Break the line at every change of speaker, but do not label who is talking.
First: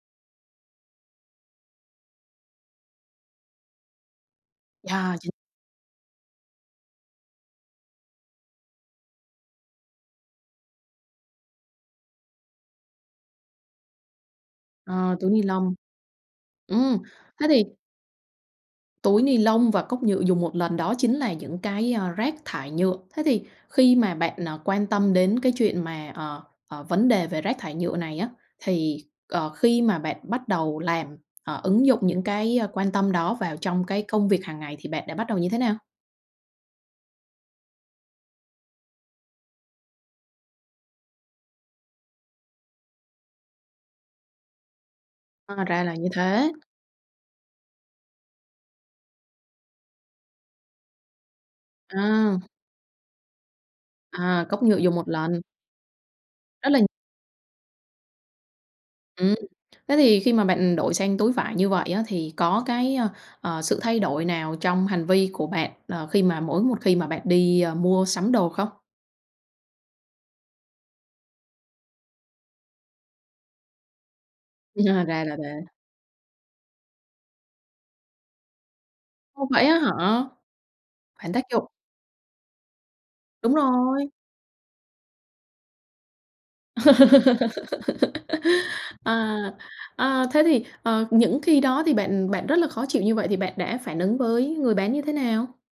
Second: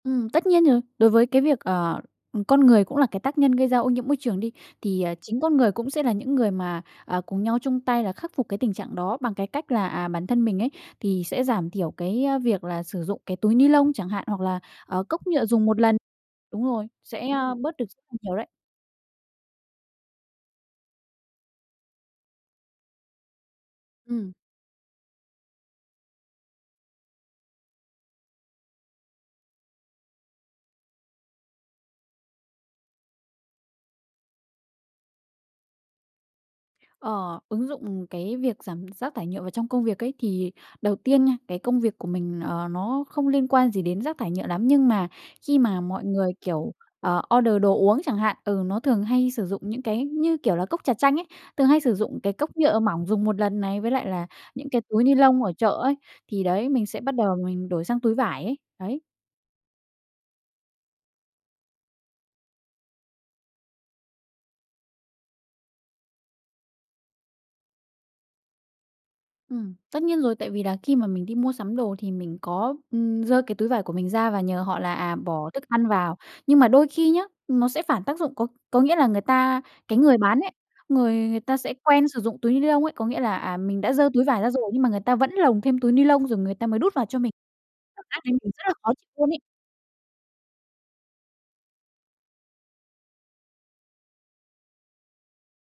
Ừm, tất nhiên rồi, đối với cái việc, ờ ừm, con người cũng là cái tác nhân gây ra ô nhiễm môi trường đi, thì,
Yeah,
à,
chính
chính con người cũng sẽ là những người mà, à, cùng nhau chung tay là khắc phục cái tình trạng đó, bằng cái cách là, à, bản thân mình ấy, thì sẽ giảm thiểu cái, a, việc là sử dụng cái túi ni-lông chẳng hạn, hoặc là, ờ,
Ờ,
cốc
túi
nhựa dùng
ni-lông.
1 lần. Đúng rồi,
Ừm,
sẽ,
thế
ơ,
thì
bớt được [unintelligible] nhiều đấy.
Túi ni-lông và cốc nhựa dùng một lần đó chính là những cái, a, rác thải nhựa. Thế thì khi mà
Ừm.
bạn, à, quan tâm đến cái chuyện mà, ờ, ờ, vấn đề về rác thải nhựa này á, thì, ờ, khi mà bạn bắt đầu làm ờ, ứng dụng những cái, ơ, quan tâm đó vào trong cái công việc hàng ngày thì bạn đã bắt đầu như thế nào?
Ờ, ứng dụng cái việc giảm rác thải nhựa vào trong công việc ấy, thì đầu tiên nha cái công việc của mình, ờ, nó không liên quan gì đến rác thải nhựa lắm, nhưng mà khi
À,
mà
ra là
mọi
như
người,
thế.
kiểu, ờ, order đồ uống chẳng hạn, ừ, nó thường hay sử dụng những cái như, kiểu là, cốc trà chanh ấy, thường hay sử dụng cái
À.
cốc nhựa mỏng dùng một lần này, với lại là
À, cốc
những
nhựa
cái
dùng
túi
1 lần.
ni-lông ở chợ ấy thì đấy,
Đó là
mình sẽ bắt đầu mình đổi sang túi vải ấy, đấy.
Ừm, thế thì khi mà bạn đổi sang túi vải như vậy á thì có cái, a, ờ, sự thay đổi nào trong hành vi của bạn, ờ, khi mà mỗi một khi mà bạn đi, ơ, mua sắm đồ không?
Ừm, tất nhiên rồi, tại vì là khi mà mình đi mua sắm đồ thì mình có, ừm, giơ cái túi vải của mình ra và nhờ họ là,
Ra
à,
là
bỏ thức
thế.
ăn vào. Nhưng mà đôi khi nhá nó sẽ phản tác dụng, có có nghĩa là người
Ồ,
ta,
vậy á
cái người
hả?
bán ấy, người
Phản
người
tác
ta
dụng.
sẽ quen sử dụng túi ni-lông ấy, có nghĩa là,
Đúng
à, mình đã giơ
rồi.
túi vải ra rồi nhưng mà người ta vẫn lồng thêm túi ni-lông rồi người ta mới đút vào cho mình. [unintelligible] rác nên mình rất là khó chịu
À,
luôn ấy.
à, thế thì, ờ, những khi đó thì bạn bạn rất là khó chịu như vậy thì bạn đã phản ứng với người bán như thế nào?